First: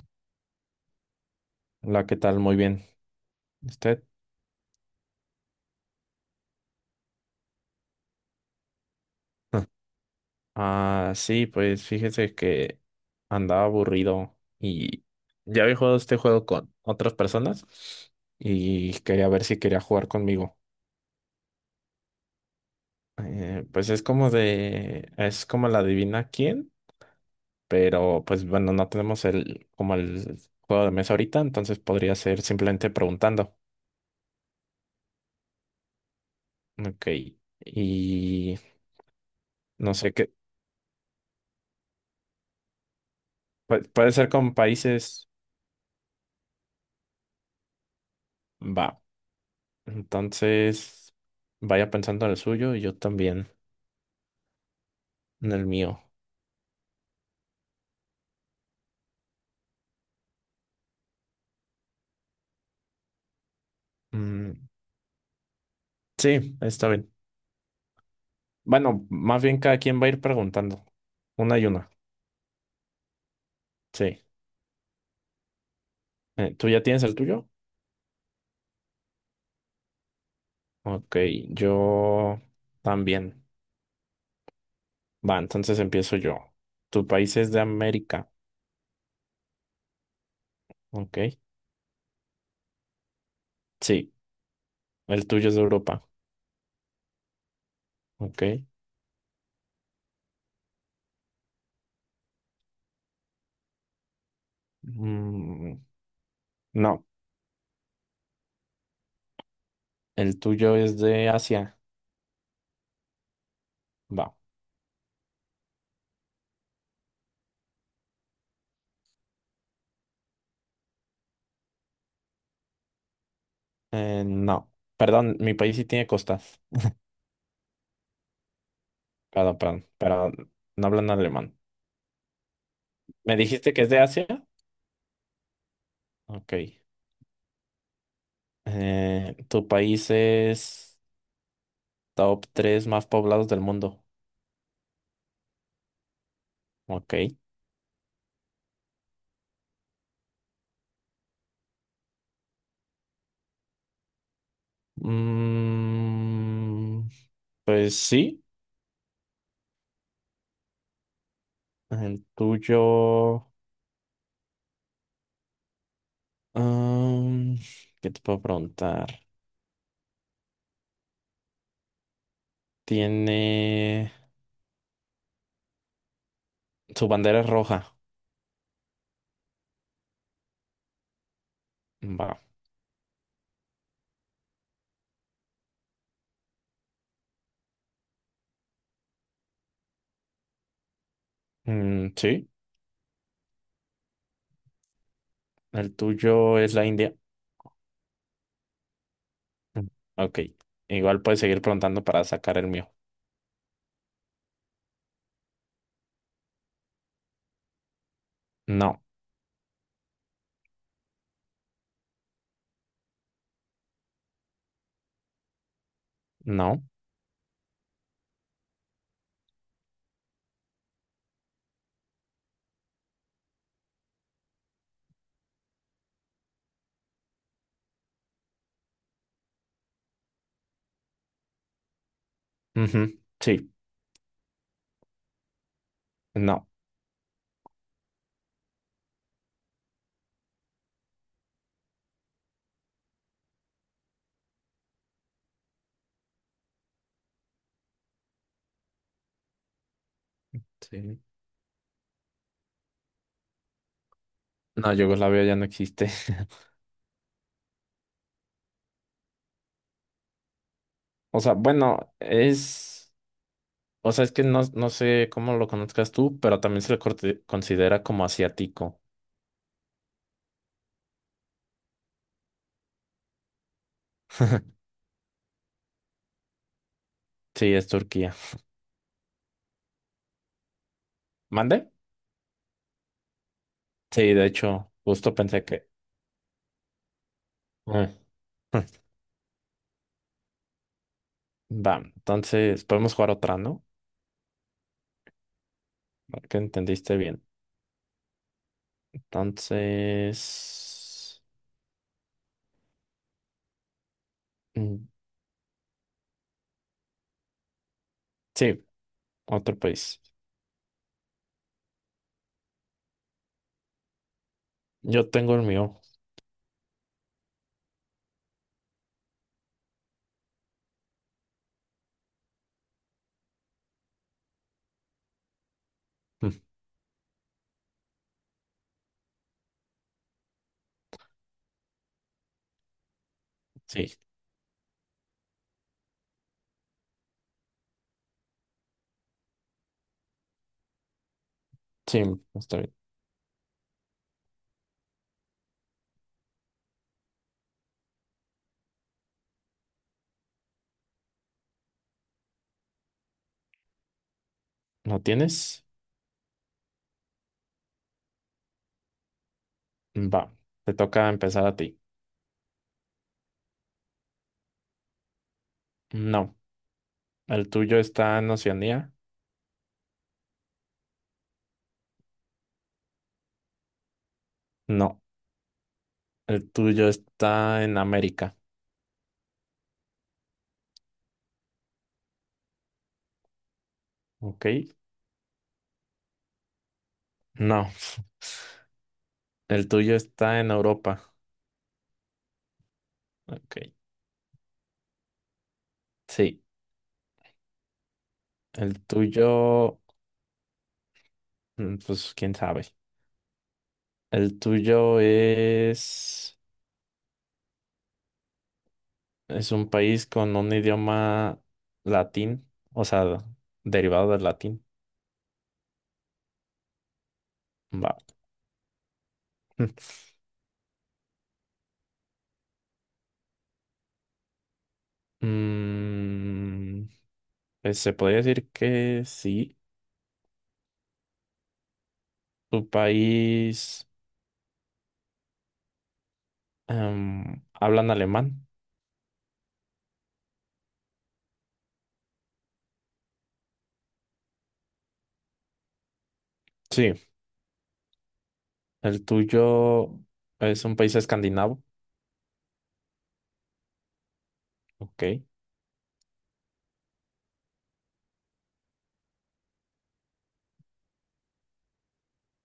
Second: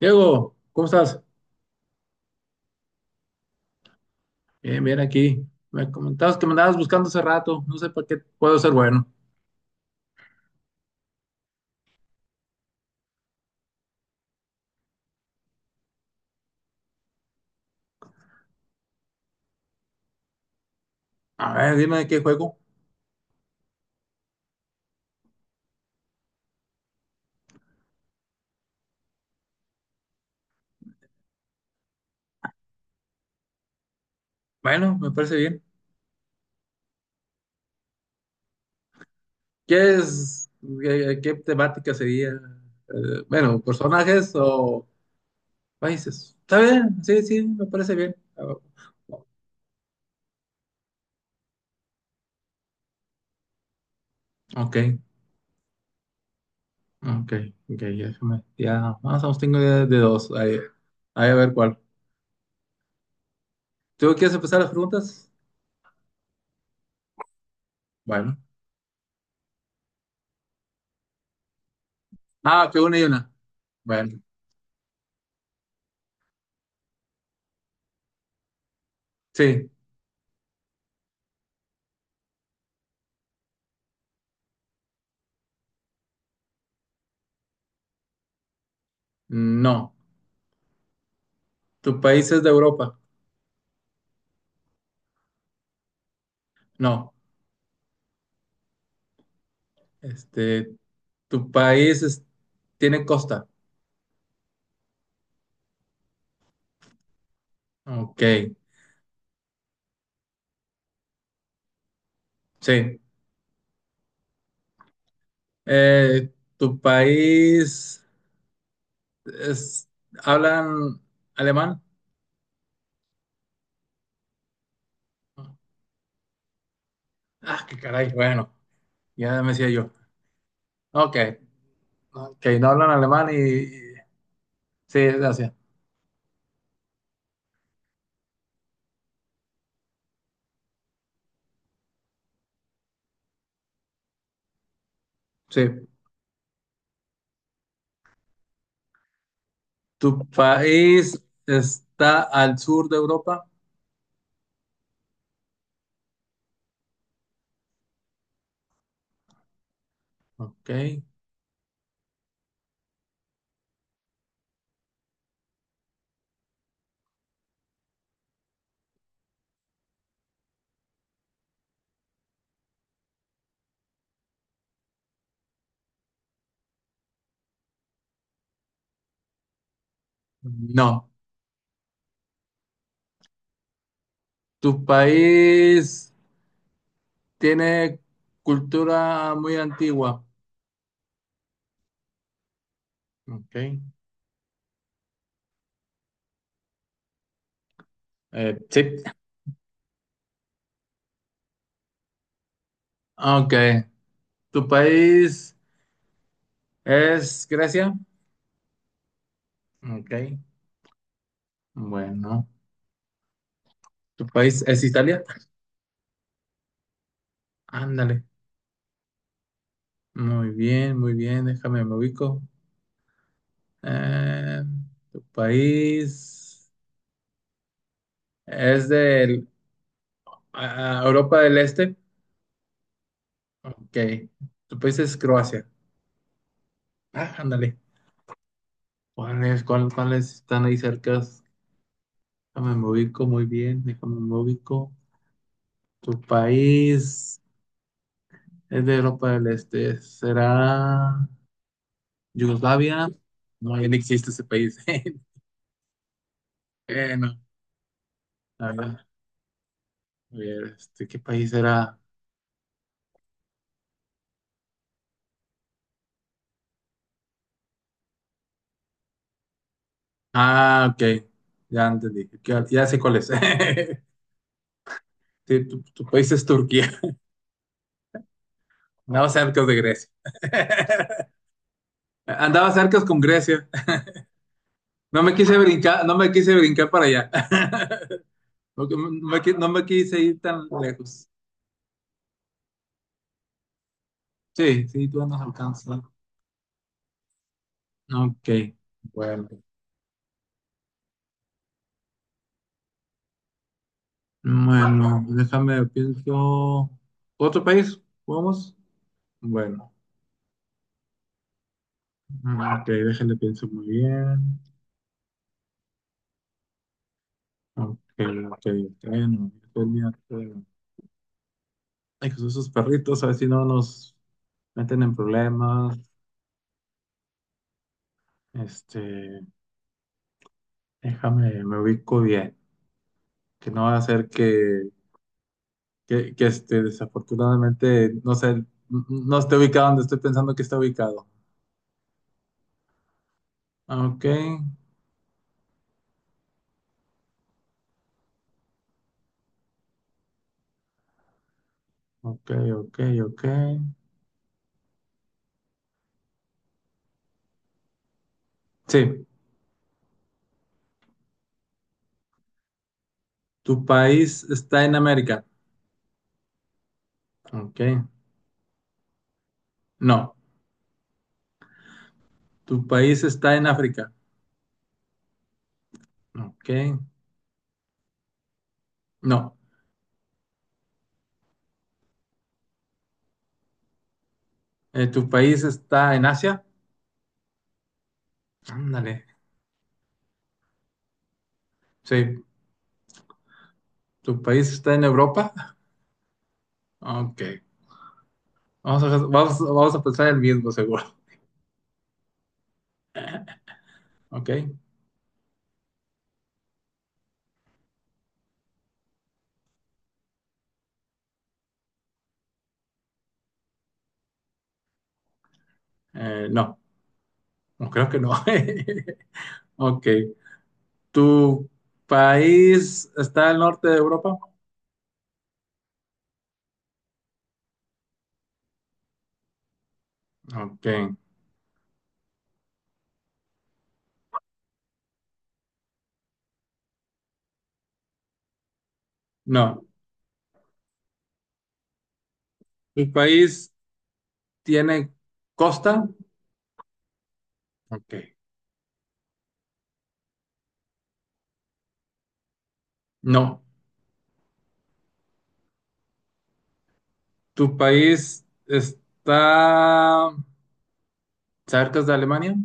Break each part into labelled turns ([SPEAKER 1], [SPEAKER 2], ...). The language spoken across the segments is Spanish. [SPEAKER 1] Diego, ¿cómo estás?
[SPEAKER 2] Hola, ¿qué tal? Muy bien. ¿Usted?
[SPEAKER 1] Bien, bien aquí. Me comentabas que me andabas buscando hace rato. No sé para qué puedo ser bueno.
[SPEAKER 2] Ah, sí, pues fíjese que andaba aburrido y ya había jugado este juego con otras personas y quería ver si quería jugar conmigo.
[SPEAKER 1] A ver, dime de qué juego.
[SPEAKER 2] Pues es como de, es como la adivina quién, pero pues bueno, no tenemos el, como el juego de mesa ahorita, entonces podría ser simplemente preguntando.
[SPEAKER 1] Bueno, me parece bien.
[SPEAKER 2] Ok. Y no
[SPEAKER 1] ¿Qué
[SPEAKER 2] sé qué,
[SPEAKER 1] es? ¿Qué temática sería? Bueno,
[SPEAKER 2] puede ser
[SPEAKER 1] ¿personajes
[SPEAKER 2] con
[SPEAKER 1] o
[SPEAKER 2] países,
[SPEAKER 1] países? Está bien, sí, sí, me parece bien. Ah,
[SPEAKER 2] va. Entonces, vaya pensando en el suyo y yo también
[SPEAKER 1] ok,
[SPEAKER 2] en el mío.
[SPEAKER 1] ok, ok, ya, ya, más o menos tengo idea de dos. Ahí a ver cuál. ¿Tú quieres empezar
[SPEAKER 2] Mm,
[SPEAKER 1] las preguntas?
[SPEAKER 2] sí, está bien.
[SPEAKER 1] Bueno.
[SPEAKER 2] Bueno, más bien cada quien va a ir preguntando. Una y una.
[SPEAKER 1] Ah, que una y una. Bueno,
[SPEAKER 2] Sí. ¿Tú ya tienes el tuyo?
[SPEAKER 1] sí,
[SPEAKER 2] Ok, yo también. Va, entonces empiezo yo. ¿Tu país es de América?
[SPEAKER 1] no.
[SPEAKER 2] Ok.
[SPEAKER 1] ¿Tu país es de Europa?
[SPEAKER 2] Sí. ¿El tuyo es de Europa?
[SPEAKER 1] No.
[SPEAKER 2] Ok.
[SPEAKER 1] Este, ¿tu país es- ¿tiene costa?
[SPEAKER 2] Mm, no.
[SPEAKER 1] Ok,
[SPEAKER 2] ¿El tuyo es de Asia?
[SPEAKER 1] sí.
[SPEAKER 2] Va.
[SPEAKER 1] Eh, ¿Tu país es, hablan alemán?
[SPEAKER 2] No. Perdón, mi país sí tiene costas.
[SPEAKER 1] Ah, qué caray, bueno, ya me
[SPEAKER 2] Perdón,
[SPEAKER 1] decía
[SPEAKER 2] perdón,
[SPEAKER 1] yo.
[SPEAKER 2] pero no hablan
[SPEAKER 1] Ok,
[SPEAKER 2] alemán.
[SPEAKER 1] ok, no hablan alemán y...
[SPEAKER 2] ¿Me dijiste
[SPEAKER 1] y-
[SPEAKER 2] que es de Asia?
[SPEAKER 1] sí, es de Asia.
[SPEAKER 2] Ok. ¿Tu país es top 3 más poblados del mundo?
[SPEAKER 1] Sí.
[SPEAKER 2] Ok.
[SPEAKER 1] ¿Tu país está al sur de Europa?
[SPEAKER 2] Mm, pues sí,
[SPEAKER 1] Ok.
[SPEAKER 2] el tuyo... mm, ¿qué te puedo preguntar? Tiene... Su bandera es roja.
[SPEAKER 1] No.
[SPEAKER 2] Va.
[SPEAKER 1] ¿Tu país tiene cultura muy antigua?
[SPEAKER 2] Mm, sí,
[SPEAKER 1] Ok.
[SPEAKER 2] el tuyo es la India.
[SPEAKER 1] Sí.
[SPEAKER 2] Mm, ok. Igual puedes seguir preguntando para sacar el mío.
[SPEAKER 1] Ok. ¿Tu país es Grecia?
[SPEAKER 2] No,
[SPEAKER 1] Ok. Bueno. ¿Tu país es Italia?
[SPEAKER 2] no.
[SPEAKER 1] Ándale. Muy bien, muy bien. Déjame, me ubico. Eh, ¿Tu país es de Europa del Este?
[SPEAKER 2] Ujú, sí,
[SPEAKER 1] Ok. ¿Tu país es Croacia?
[SPEAKER 2] no.
[SPEAKER 1] Ah, ándale. ¿Cuáles están ahí cerca? Déjame, me ubico muy bien. Déjame, me ubico. ¿Tu país? Es de Europa del Este.
[SPEAKER 2] Sí.
[SPEAKER 1] ¿Será Yugoslavia? No, ya no existe ese país.
[SPEAKER 2] No, Yugoslavia ya no existe.
[SPEAKER 1] Bueno, a ver, este, ¿qué
[SPEAKER 2] O
[SPEAKER 1] país
[SPEAKER 2] sea,
[SPEAKER 1] era?
[SPEAKER 2] bueno, es. O sea, es que no, no sé cómo lo conozcas tú, pero también considera como asiático.
[SPEAKER 1] Ah, ok. Ya entendí. Ya, ya sé cuál es. Sí, tu país es Turquía.
[SPEAKER 2] Sí, es Turquía.
[SPEAKER 1] Andaba cerca de Grecia.
[SPEAKER 2] ¿Mande?
[SPEAKER 1] Andaba cerca con Grecia.
[SPEAKER 2] Sí, de hecho, justo pensé que.
[SPEAKER 1] No me quise brincar para allá.
[SPEAKER 2] Ah.
[SPEAKER 1] No, no no me quise ir tan lejos.
[SPEAKER 2] Va, entonces podemos jugar otra, ¿no?
[SPEAKER 1] Sí, sí, tú andas alcanzando.
[SPEAKER 2] Para que entendiste bien.
[SPEAKER 1] Ok, bueno.
[SPEAKER 2] Entonces. Mm,
[SPEAKER 1] Bueno, déjame, pienso. ¿Otro país? ¿Vamos?
[SPEAKER 2] sí, otro
[SPEAKER 1] Bueno,
[SPEAKER 2] país.
[SPEAKER 1] ok, déjenle, pienso muy bien.
[SPEAKER 2] Yo tengo el mío.
[SPEAKER 1] Ok, ok, bueno, Italia, pero- ay, Jesús, esos perritos, a ver si no nos meten en problemas.
[SPEAKER 2] Mm,
[SPEAKER 1] Este, déjame, me ubico bien. Que no va a
[SPEAKER 2] sí,
[SPEAKER 1] ser que, que, este, desafortunadamente, no sé, no esté ubicado donde estoy pensando que está ubicado.
[SPEAKER 2] sí, está bien.
[SPEAKER 1] Ok, ok, ok, ok.
[SPEAKER 2] ¿Lo tienes?
[SPEAKER 1] Sí.
[SPEAKER 2] Va, te toca empezar a ti.
[SPEAKER 1] ¿Tu país está en América?
[SPEAKER 2] No, el
[SPEAKER 1] Ok.
[SPEAKER 2] tuyo está en Oceanía.
[SPEAKER 1] No. ¿Tu país está en África?
[SPEAKER 2] No, el
[SPEAKER 1] Ok.
[SPEAKER 2] tuyo está en América.
[SPEAKER 1] No.
[SPEAKER 2] Ok.
[SPEAKER 1] ¿Tu país está en Asia?
[SPEAKER 2] No,
[SPEAKER 1] Ándale.
[SPEAKER 2] el tuyo está en Europa.
[SPEAKER 1] Sí.
[SPEAKER 2] Ok.
[SPEAKER 1] ¿Tu país está en Europa?
[SPEAKER 2] Sí,
[SPEAKER 1] Ok.
[SPEAKER 2] el
[SPEAKER 1] Vamos
[SPEAKER 2] tuyo,
[SPEAKER 1] a pensar el mismo, seguro.
[SPEAKER 2] mm, pues quién sabe.
[SPEAKER 1] Ok.
[SPEAKER 2] El tuyo es un país con un idioma latín, o sea, derivado del latín.
[SPEAKER 1] No. No creo que
[SPEAKER 2] Va.
[SPEAKER 1] no. Ok. ¿Tu país está al norte de Europa?
[SPEAKER 2] Mm, pues, se podría decir que sí.
[SPEAKER 1] Ok.
[SPEAKER 2] Tu país. ¿Hablan alemán?
[SPEAKER 1] No. ¿Tu país tiene costa?
[SPEAKER 2] Sí.
[SPEAKER 1] Ok.
[SPEAKER 2] ¿El tuyo es un país escandinavo?
[SPEAKER 1] No.
[SPEAKER 2] Ok.
[SPEAKER 1] ¿Tu país está cerca de Alemania?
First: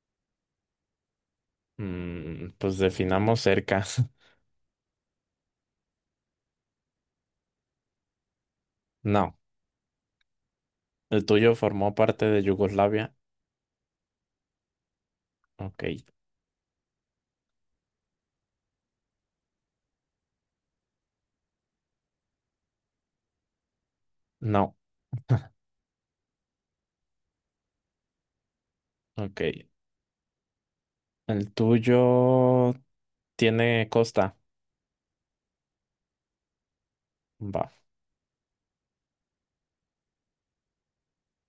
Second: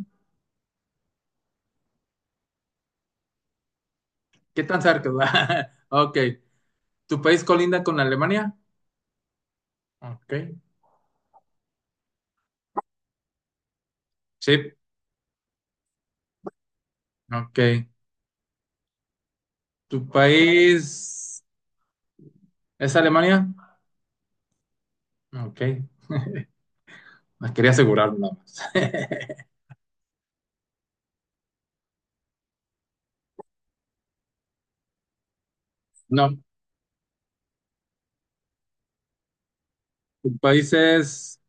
[SPEAKER 2] Mm, pues definamos cerca.
[SPEAKER 1] ¿Qué tan cerca? Ok. ¿Tu país colinda con Alemania?
[SPEAKER 2] No.
[SPEAKER 1] Ok.
[SPEAKER 2] ¿El tuyo formó parte de Yugoslavia?
[SPEAKER 1] Sí.
[SPEAKER 2] Ok.
[SPEAKER 1] Ok. ¿Tu país es Alemania?
[SPEAKER 2] No.
[SPEAKER 1] Ok. Me quería asegurarme nada más.
[SPEAKER 2] Ok. ¿El tuyo tiene costa?
[SPEAKER 1] No.
[SPEAKER 2] Va.
[SPEAKER 1] ¿Tu país es...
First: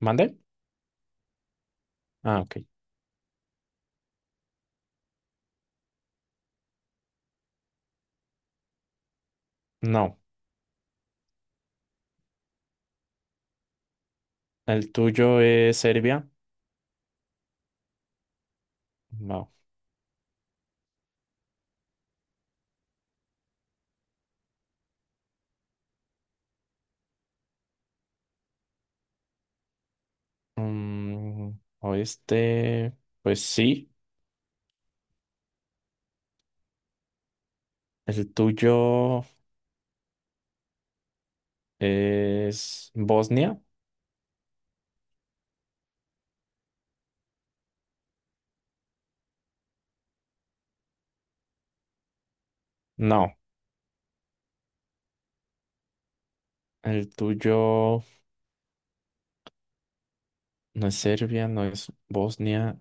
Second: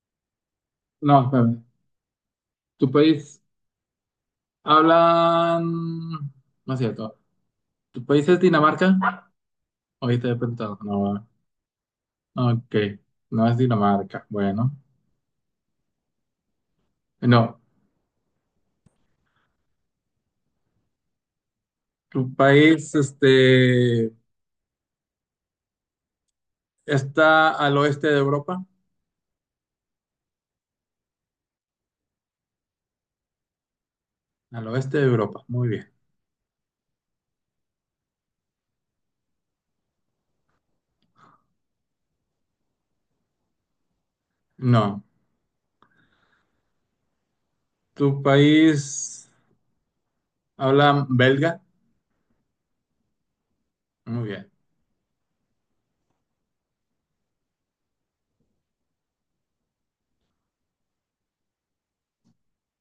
[SPEAKER 2] ¿Mande?
[SPEAKER 1] no, espérame.
[SPEAKER 2] Ah, ok.
[SPEAKER 1] ¿Tu país hablan... no es cierto. ¿Tu país es Dinamarca?
[SPEAKER 2] No.
[SPEAKER 1] Ahorita he preguntado. No. Ok. No es Dinamarca. Bueno.
[SPEAKER 2] ¿El tuyo es Serbia?
[SPEAKER 1] No.
[SPEAKER 2] No.
[SPEAKER 1] Tu país, este, está al oeste de Europa.
[SPEAKER 2] Mm, oeste, pues sí.
[SPEAKER 1] Al oeste de Europa, muy bien.
[SPEAKER 2] ¿El tuyo es Bosnia?
[SPEAKER 1] No. Tu país habla belga.
[SPEAKER 2] No.
[SPEAKER 1] Muy bien.
[SPEAKER 2] El tuyo no es Serbia, no es Bosnia,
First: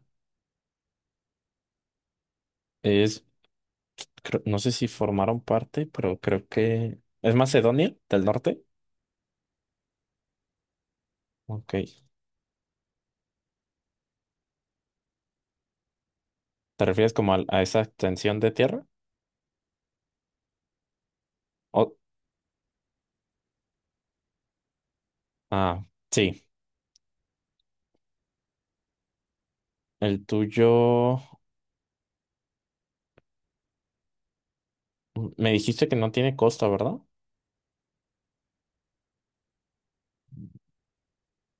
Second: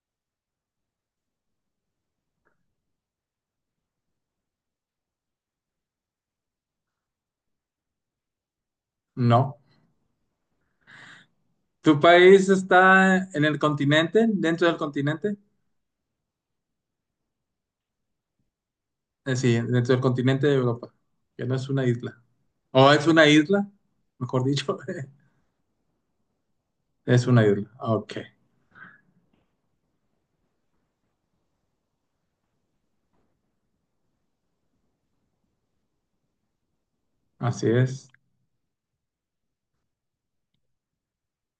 [SPEAKER 2] es, no sé si formaron parte, pero creo que es Macedonia del Norte.
[SPEAKER 1] No. Tu
[SPEAKER 2] Ok.
[SPEAKER 1] país está en el continente, dentro del continente.
[SPEAKER 2] ¿Te refieres como a esa extensión de tierra?
[SPEAKER 1] Sí, dentro del continente de Europa, que no es una
[SPEAKER 2] O-
[SPEAKER 1] isla. O es una isla, mejor dicho.
[SPEAKER 2] ah, sí.
[SPEAKER 1] Es una isla. Ok.
[SPEAKER 2] El tuyo, mm, me dijiste que no tiene costa, ¿verdad?
[SPEAKER 1] Así es.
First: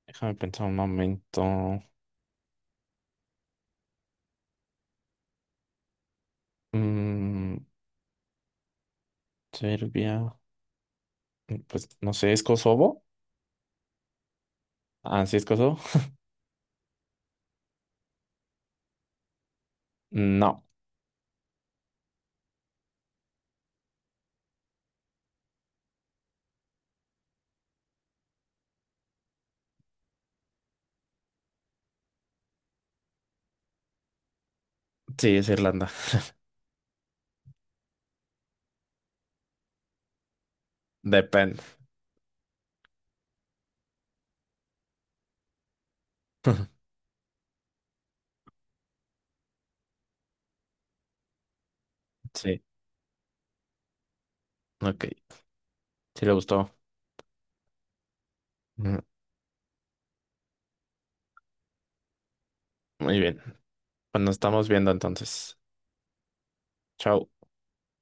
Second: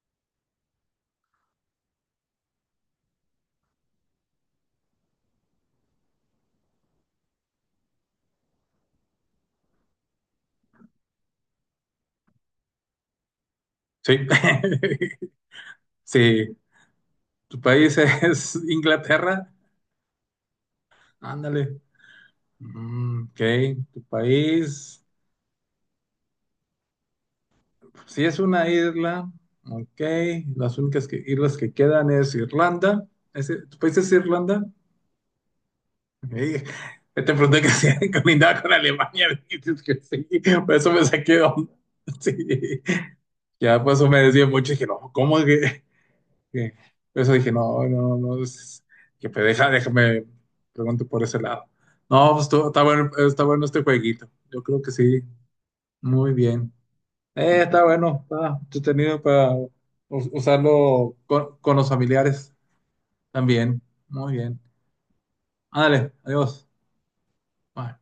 [SPEAKER 2] Déjame pensar un momento. Mm, Serbia, mm, pues no sé, ¿es Kosovo?
[SPEAKER 1] Sí.
[SPEAKER 2] Ah, sí, es Kosovo.
[SPEAKER 1] Sí. Tu país es Inglaterra.
[SPEAKER 2] No,
[SPEAKER 1] Ándale. Mm, ok, tu país, si es una isla, ok, islas que quedan es Irlanda. ¿Tu país es Irlanda?
[SPEAKER 2] sí, es Irlanda.
[SPEAKER 1] Ok. Te pregunté que si colindaba con Alemania, dices que sí, por eso me saqué de
[SPEAKER 2] Depende.
[SPEAKER 1] onda. Sí, ya por eso me decía mucho, dije, no, ¿cómo es que? que- por eso dije, no, no, no, que pues, déjame, pregunto por ese lado. No,
[SPEAKER 2] Sí,
[SPEAKER 1] está bueno este jueguito, yo creo que sí,
[SPEAKER 2] ok. Sí
[SPEAKER 1] muy
[SPEAKER 2] le gustó.
[SPEAKER 1] bien. Está bueno, está
[SPEAKER 2] Mm,
[SPEAKER 1] entretenido para usarlo con los familiares
[SPEAKER 2] muy bien.
[SPEAKER 1] también.
[SPEAKER 2] Pues nos
[SPEAKER 1] Muy bien.
[SPEAKER 2] estamos viendo entonces.
[SPEAKER 1] Ándale, adiós.
[SPEAKER 2] Chao.
[SPEAKER 1] Bye.